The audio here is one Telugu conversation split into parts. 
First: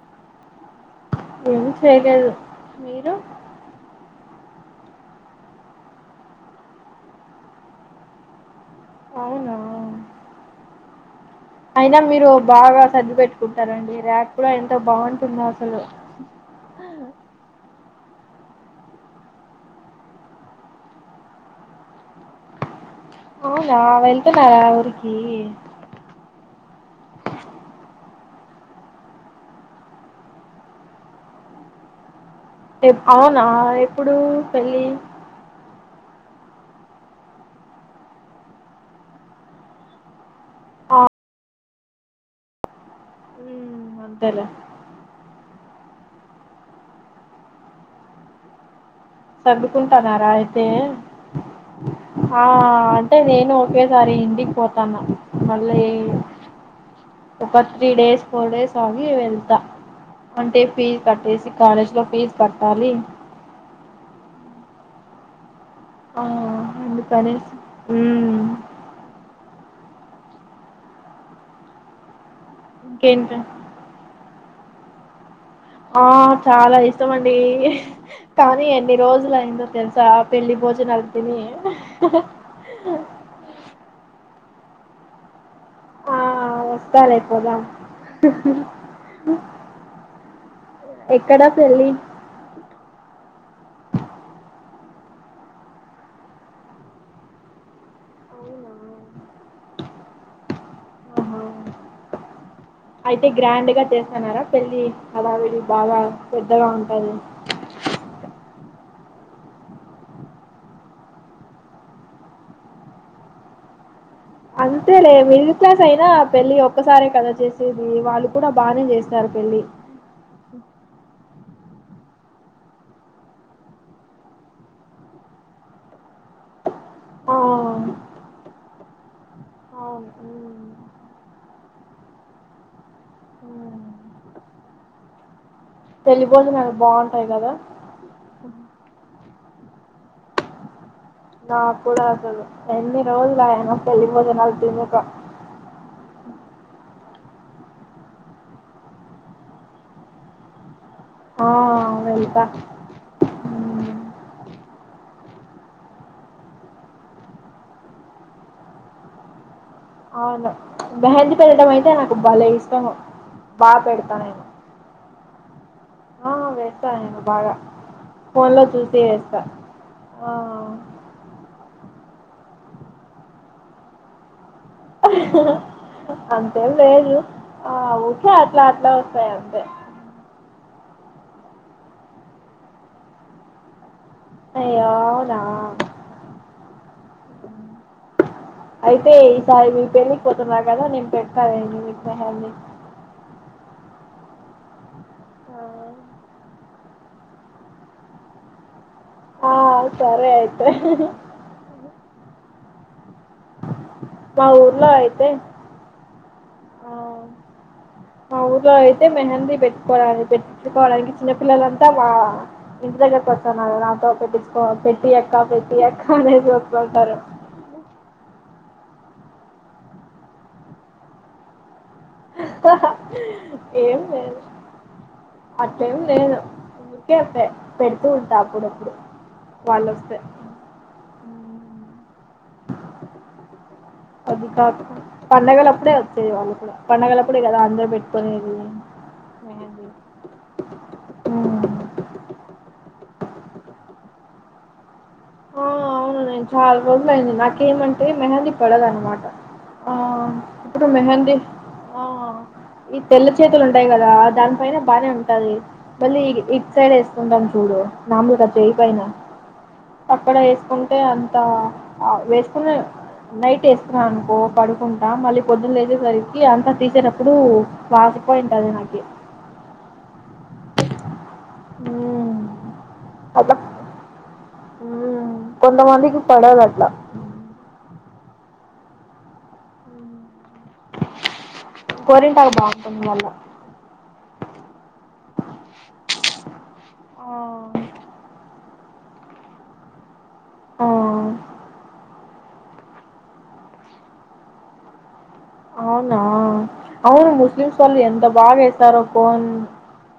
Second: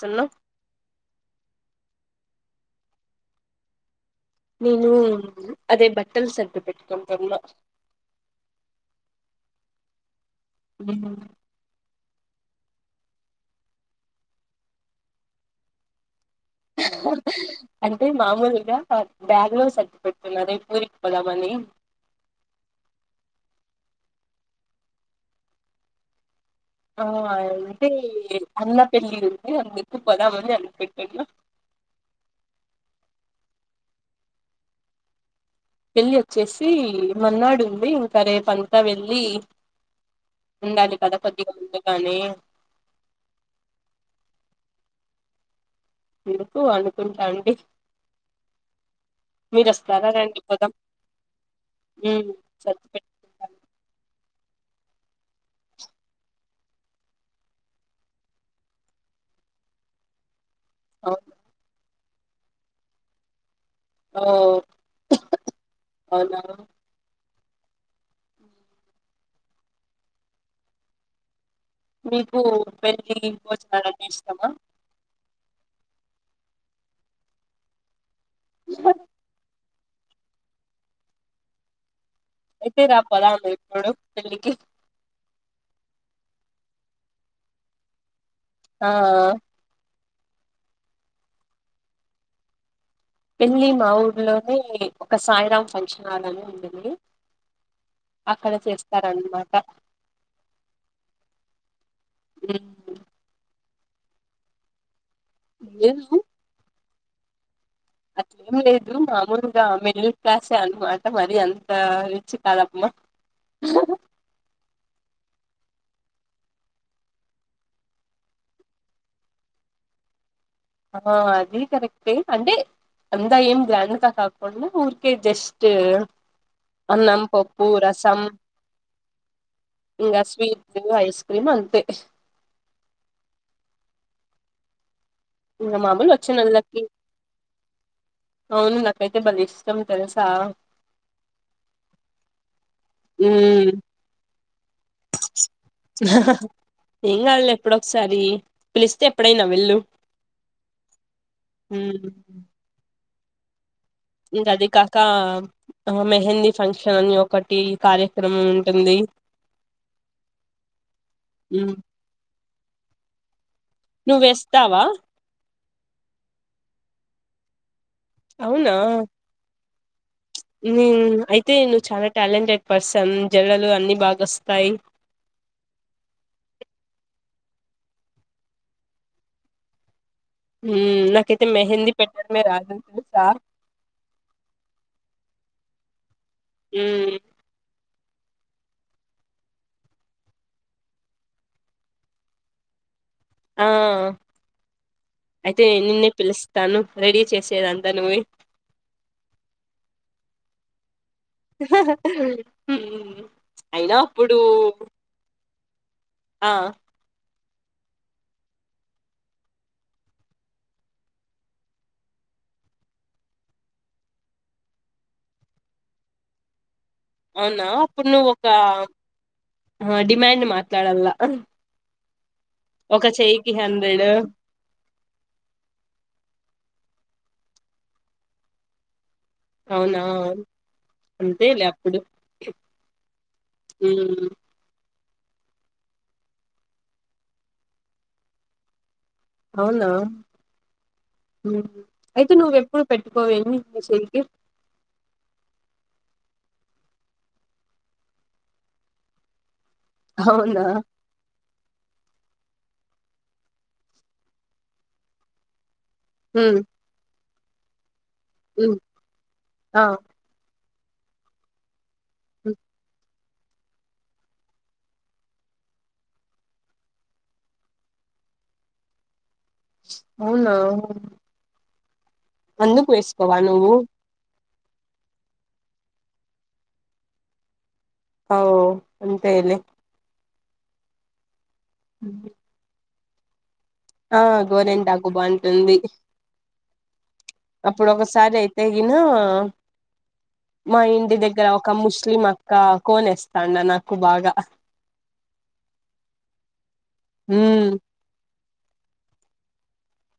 సున్న చేయ్లేదు మీరు నేను అదే బట్టలు సర్ది పెట్టుకుంటున్న అవునా ఉ అయినా మీరు బాగా సర్ది పెట్టుకుంటారండి ర్యాక్ కూడా ఎంత బాగుంటుందో అసలు అంటే మామూలుగా బ్యాగ్లోనే సర్ది పెట్తున్నా రేప్ ఉరికి పోదామని అవునా వెళ్తున్నారా ఊరికి ఆ ఎళ్తి అన్న పెళ్ళి ఉంది అందుకు పోదామని అనుకుంటున్న ఎప్ అవునా ఎప్పుడు పెళ్ళి వెళ్ళి వచ్చేసి మన్నాడు ఉంది ఇంకా రేపు అంతా వెళ్లి ఆ, ఉండాలి కదా కొద్దిగా ముందుగానే మ్మ్, అంతేలే ఎందుకు అనుకుంటాండి సర్దుకుంటన్నారా అయితే ఉమ్ ఆ సర్ది అంటే నేను పెట్టుకుంటాను ఒకేసారి ఇంటికి పోతాను మళ్ళ ఎ ఒక త్రీ డేస్ ఫోర్ డేస్ ఆగి వెళ్తా అంటే ఫీజు అవును కట్టేసి కాలేజ్ లో ఫీజు కట్టాలి హా ఆ అందుకనేసి ఉమ్ మీకు పెళ్ళిళ ఇంకేంటి భోజనాలు అంటే ఇష్టమా ఆ చాలా ఇష్టమండి కానీ ఎన్ని రోజులు అయిందో తెలుసా పెళ్ళి భోజనాలు తిని ఎయితే రా పోదాం ఇప్పుడు పెళ్ళికి ఆ వస్తాలే పోదాం ఆ ఎక్కడ పెళ్ళి పెళ్ళి మా ఊర్లోనే ఒక సాయిరాం ఫంక్షన్ హాల్ అని ఉంటుంది అక్కడ అవునా? చేస్తారన్నమాట ఆహా ఉమ్ అయితే గ్రాండ్ గా చేస్తున్నారా పెళ్ళి హడవిడి బాగా పెద్దగా ఉ అది అ ఏం లేదు మామూలుగా మిడిల్ క్లాస్ ఎ అన్నమాట మరి అంత రిచ్ కాదమ్మా అంతేలే మిడిల్ క్లాస్ అయినా పెళ్ళి ఒక్కసారే కదా చేసేది వాళ్ళు కూడా బానే చేస్తారు పెళ్లి ఆ అది కరెక్టే అంటే అంతా ఏం గ్యాండ్ గా కాకుండా ఊర్కే జస్ట్ అన్నం ఆ పప్పు రసం అవును ఇంకా ఉమ్. స్వీట్లు ఐస్ క్రీమ్ అంతే హా ఇంకా మామూలు వచ్చింన భోజనాలు అందరికి బాగుంటాయి కదా అవును నాకైతే అ బలే ఇష్టం తెలుసా నాకుడా అసలు ఎన్ని రోజులయనో ఉమ్. పెళ్ళి బోజనాలు తినకా ఏం కాదులే ఎప్పుడొ ఒకసారి పిలిస్తే ఎప్పుడైనా వెళ్ళు ఆ వెళ్తా ఉమ్, ఇంకా అది కాక మెహందీ ఫంక్షన్ అని ఒకటి కార్యక్రమం ఉంటుంది అవును మెహందీ పెట్టడం అయితే నాకు బలే ఇష్టంము బాగా నువ్వు పెడతానేను వేస్తావా ఆ వేస్తా నేను బాగా ఫోన్లో అవునా చూసి వేస్తా ఆ న అయితే నువ్వు చాల టాలెంటెడ్ పర్సన్ జడలు అన్ని బాగా వస్తాయి అంతేం లేదు ఆ ఊకే అట్లా అట్లా వస్తాయి అంతే ఉమ్ నాకైతే మెహందీ పెట్టడమే రాదు తెలుసా అయ్యే రామ ఉమ్ అయితే ఈసారి మీ పెళ్ళికిపోతున్నారు కదా నేను పెడతాను మీకు మెహంది ఆ ఆ అయితే నిన్నే పిలుస్తాను రెడీ చేసేదంతా నువ్వే ఆ సరే అయితే అయినా అప్పుడు మా ఊర్లో అయితే ఆ మా ఊర్లో అయితే మెహంది పెట్టుకోవడానికి పెట్ట్టుకోవడానికి చిన్నపిల్లలంతా మా ఇంటి దగ్గర కి వస్తన్నారు నాతో పెట్టించుకో పెట్టియి అక్క పెట్టియి అక్క అనేది అవునా అప్పుడు నువ్వు ఒక డిమాండ్ మాట్లాడలా ఏం లేదు అట్లేం లేదు పెడుతు ఉంటా అప్పుడప్పుడు వాళ్ళు అవునా వస్తే అంతే లే అప్పుడు మ్మ్ అది కాదు పండగల అప్పుడే వచ్చేది వాళ్ళు కూడా పండగల అప్పుడే కదా అందరు పెట్టుకునేది అవునా మెహందీ అయితే నువ్వెప్పుడు పెట్టుకోవేమీ నీ చెయ్యి కి ఆ అవును నేను చాలా రోజులు అయింది నాకేమంటే మెహందీ పడదన్నమాట ఆ అవునా ఇప్పుడు మెహందీ ఆ ఈ తెల్ల చేతులు ఉంటాయి కదా దాని పైన బానే ఉంటది మళ్ళీ మ్మ్ ఇటు సైడ్ వేస్కుంటాము చూడు నార్మల్ గా చెయ్యి మ్మ్ పైన ఆ వేసుకుంటే అంత ఉమ్ వేసుకునే నైట్ వేసుకున్నా అనుకో పడుకుంటా మళ్ళీ పొద్దు లేచేసరికి అంతా తీసేటప్పుడు వా పోయింటది నాకి అవునా హ్మ్. అందుకు వేసుకోవా అట్లా నువ్వు కొంతమందికి పడదుఅట్ల అవ్ అంతే లే గోరింటాకు బావుంటుంది మల్ల ఆ గోరెంటాకు బావుంటుంది అప్పుడు ఒకసారి అయితేగిన మా ఆ ఇంటి దగ్గర ఒక ముస్లిం అక్క కోనేస్తాఉండే నాకు బాగా అవునా అవును మ్మ్ ముస్లిమ్ నోళ్ళు ఎంత బాగా బాగ వేస్తారో కోన్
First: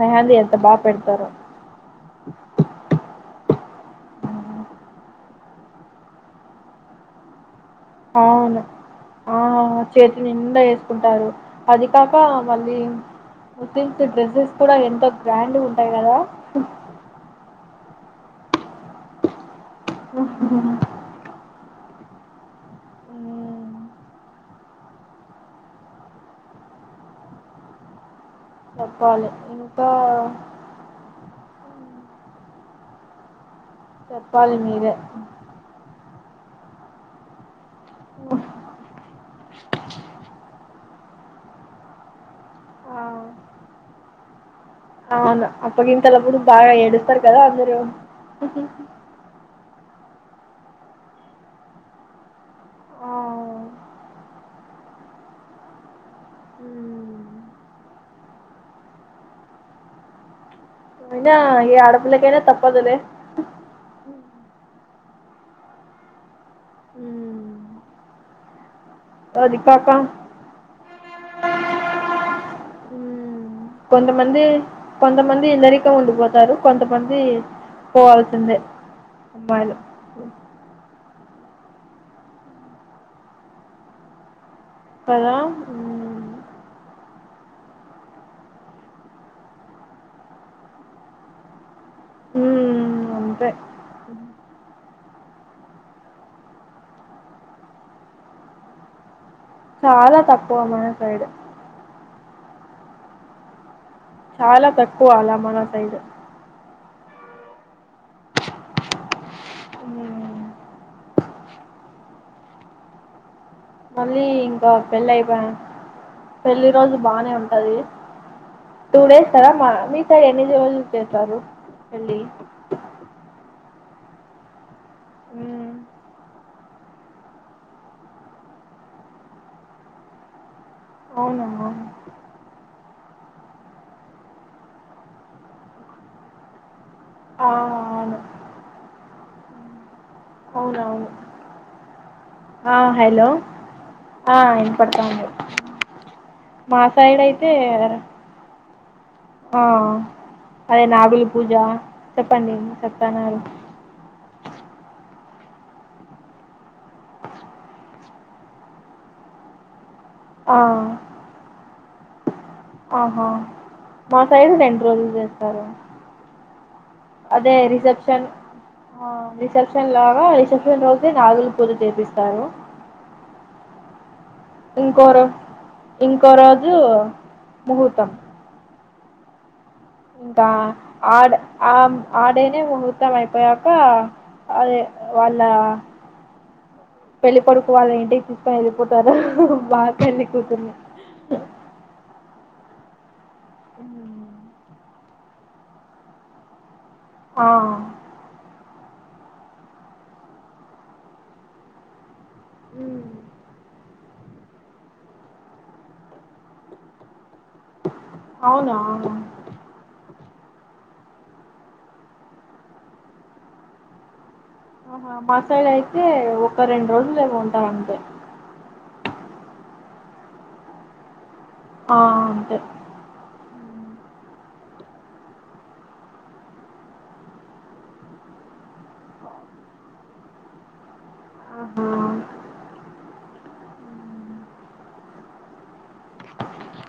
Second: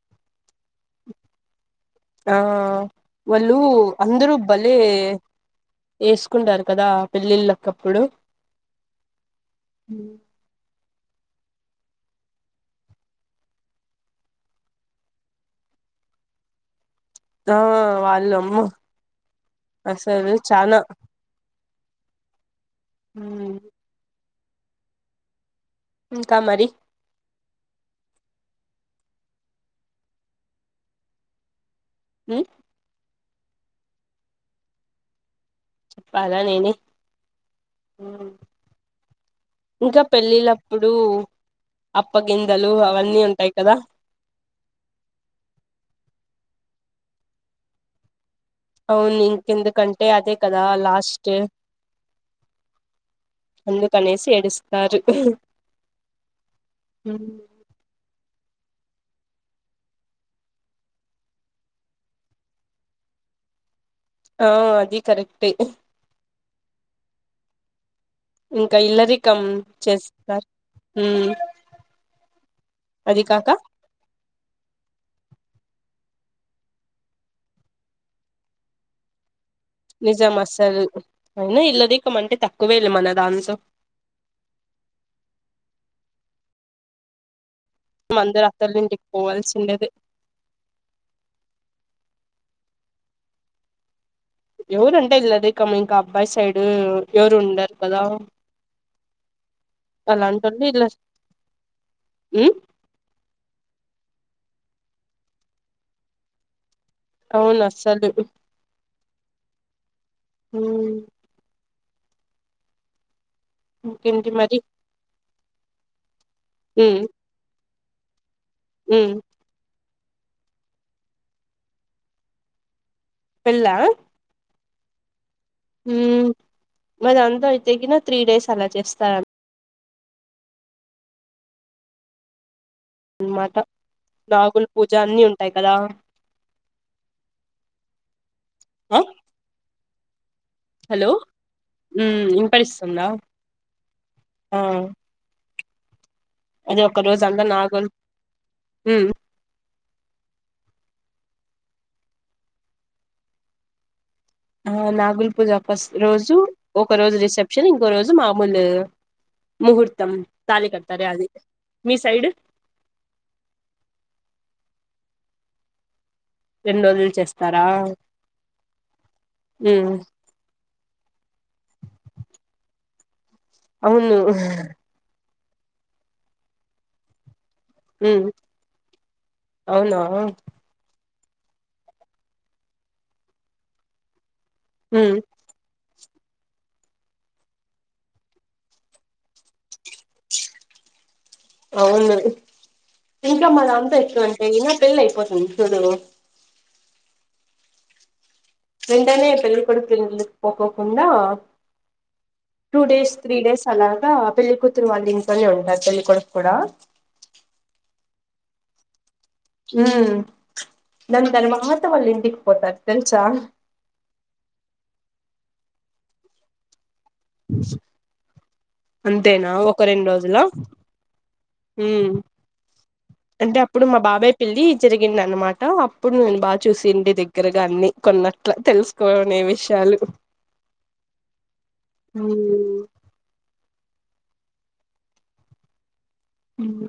మెహందీ ఎంత బాగా పెడతారో ఆ వాళ్ళు అందరూ భలే వేసుకుంటారు కదా పెళ్ళిళ్ళకి అవును ఆ చేతి నిండా వేసుకుంటారు అది కాకా మళ్ళీ కుట్టించే డ్రెస్సెస్ కూడా ఎంత గ్రాండ్ గా ఉంటాయి కదా ఆ వాళ్ళు అమ్మో అసలు చానా హు మ్ మ్మ్. ఇంకా మరి చెప్పాలి ఇంకా ఉ చెప్పాలి మీరే చెప్పాలా నేనే ఇంకా పెళ్ళిళ్ళకి అప్పుడు అప్పగింతలు ఆ అవన్నీ ఉంటాయి కదా అవును అప్పగింతలప్పుడు బాగా ఏడుస్తారు కదా అందరు అవును ఇంకెందుకంటే అదే కదా లాస్ట్ ఆ అందుకనేసి ఏడుస్తారు అ మ్మ్. అయినా ఏ ఆడపిలకైనా తప్పదులేే ఆవ్ అది కరెక్టే ఉ ఇక ఇల్లారికం కాక చేస్తారు ఉ ఉ కొంతమంది కొంతమంది ఇల్లారి తో ఉండిపోతారు కొంతమంది పోవాల్సిందే అమ్మాయిలు నిజం అసల్ అయినా ఇల్లారికమంటే తక్కువేలే మన దాంతో ఇదా ఉ మందరు అత్తోలింటికి పోవల్సిండేదే ఉ అంతే ఊరు అంటే ఇల్లరికం ఇంకా అబ్బాయి సైడు ఎవరు ఉండారు కదా. చాలా తక్కువ మన సైడు ఉ చాలా తక్కువ అలా మన సైడ్ అవును అస్సలు ఉ ఉ మళ్ళీ ఇంకేంటి మరి ఇంకా పెళ్లి అయిప్య పెళ్లిి రోజు ఉమ్ బానే ఉంటది టూ ఉమ్ డేస్ కదా మా మీ సైడ్ ఎన్ని రోజులు చేస్తారు పెళ్ళి. పెళ్లా ఉ ఉ మాది అంతా అయితేగినా త్రీ డేస్ అలా చేస్తార అవునా అనమాట నాగుల పూజ అన్ని ఉంటాయి కదా ఆ! అవును. ఆ అవునవును హలో ఉమ్ ఆ వినపడిస్తుందా హలో ఆ వినపడతాంది అదే ఒక రోజు అంతా నాగుల్ ఉ ఆ అదే నాగులు పూజ చెప్పండి ఏమో చెప్తాన్నారు. ఆ నాగుల్ పూజ ఫస్ట్ రోజు ఒక రోజు రిసెప్షన్ ఇంకో రోజు మామూలు ముహూర్త్ ఆ సైడ్ ఆహా మా సైడు రెండ్ రోజులు చేస్తారు రెండు రోజులు అదే చేస్తారా రిసెప్షన్ ఆ రిసెప్షన్ ఉమ్ లాగా రిసెప్షన్ రోజు దే నాగులు పూజ చేపిస్తారు అవును ఇంకో రో ఇంకో రోజు ముహూర్తం ఉమ్ అవునా ఆడ్ ఆ ఆ డేనే ముహూర్తం అయిపోయాక అదే ఉమ్ వాళ్ళ పెళ్లిి కొడుకు వాళ్ల ఇంటికి తీసుకొని వెళ్ళిపోతారుా బాగా పెళ్ళి కూతుర్ని. అవును ఇంకా మా దాంట్లో ఎక్కడంటేగినా అంతా పెళ్లిి అయిపోతుంది చూడు ఆ వెంటనే పెళ్ళికొడుకు ఇళ్ళకి పోకోకుండా two um. Days three days అలా ఇంకా పెళ్లి కూతురు వాళ్ళు ఇంట్లోనే ఉంటారు పెళ్లికుడుకు కూడా అవునా అవును ఉమ్ దని మాతంళ్ళింటి పోతారు తెలుసా ఆహా మాసెండ్ అయితే ఒక రెండు రోజులులా ఉంటారు అంతే అంతేనా ఒక రెండు రోజులా ఆ అంతే అంటే అప్పుడు మా బాబాయ్ పెళ్లి జరిగింది అన్నమాట అప్పుడు నేను బాగా చూసిడి దగ్గరగా అన్ని కొన్నా అట్లా తెలుసుకోనే విషయాలు ఆహా ఉ ఉమ్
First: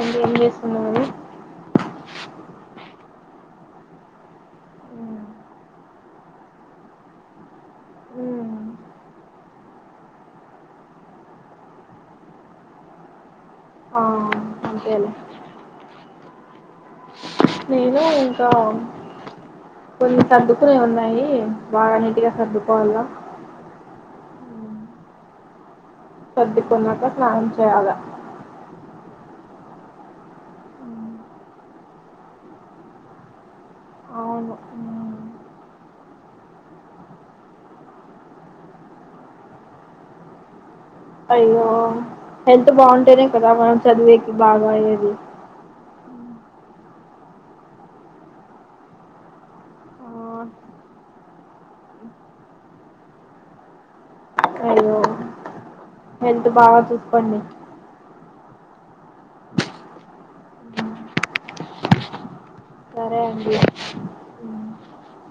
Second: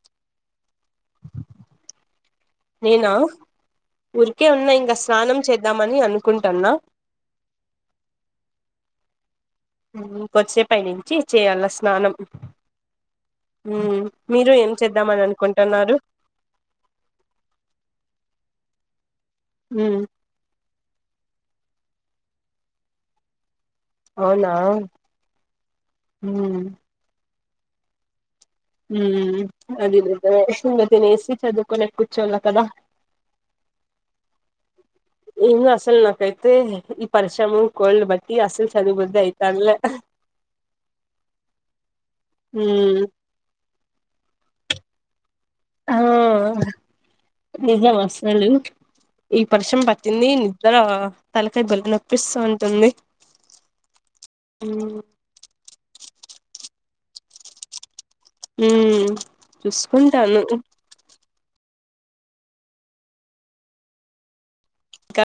అంటంట ఎంసున్నరేని నా ఊరికే ఉన్నా ఇంకా ఉమ్. స్నానం చేద్దామని అనుకుటాన్నా ఉహ్ కొ వచ్చే పై నుంచి చేయాల స్నానం ఆ మీరు ఏం అంతేలే చేద్దామని అనుకుంటున్నారు నేను ఇంకా మ్మ్ కొన్ని తగ్గు కునే ఉన్నాయి బాగా నీటగా సర్దుకోవాల అవునా మ్మ్ సర్దికున్నాక స్నానం చేయాల హ అది నిజమే సంగతని ఎసి చదుకోనే కుచ్చోల కదా అవును ఉమ్. ఇను అసలు నాకైతే ఈ పరిశ్రమ కోల్ బట్టి అసలు చదు బుద్ధ అయిత లే అయ్యో హెల్త్ మ్మ్ బాగుంటేనే కదా మనం చదివేకి బాగా అయ్యేది ఆ నిజం అసలు ఈ వర్షం ఆ, పట్టింది నిద్ర తలకాయ బెల నొప్పిస్తూ ఉంటుంది అయ్యో ఉమ్ హెల్త్ బాగా చూసుకోండి ఉ చూసుకుంటాను సరేండి ఇంకా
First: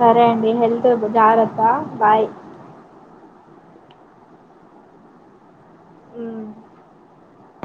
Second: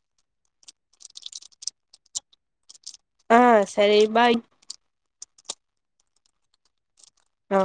సరే అండి హెల్త్ జాగ్రత్త బాయ్ ఆ సరే బాయ్ ఉమ్. అ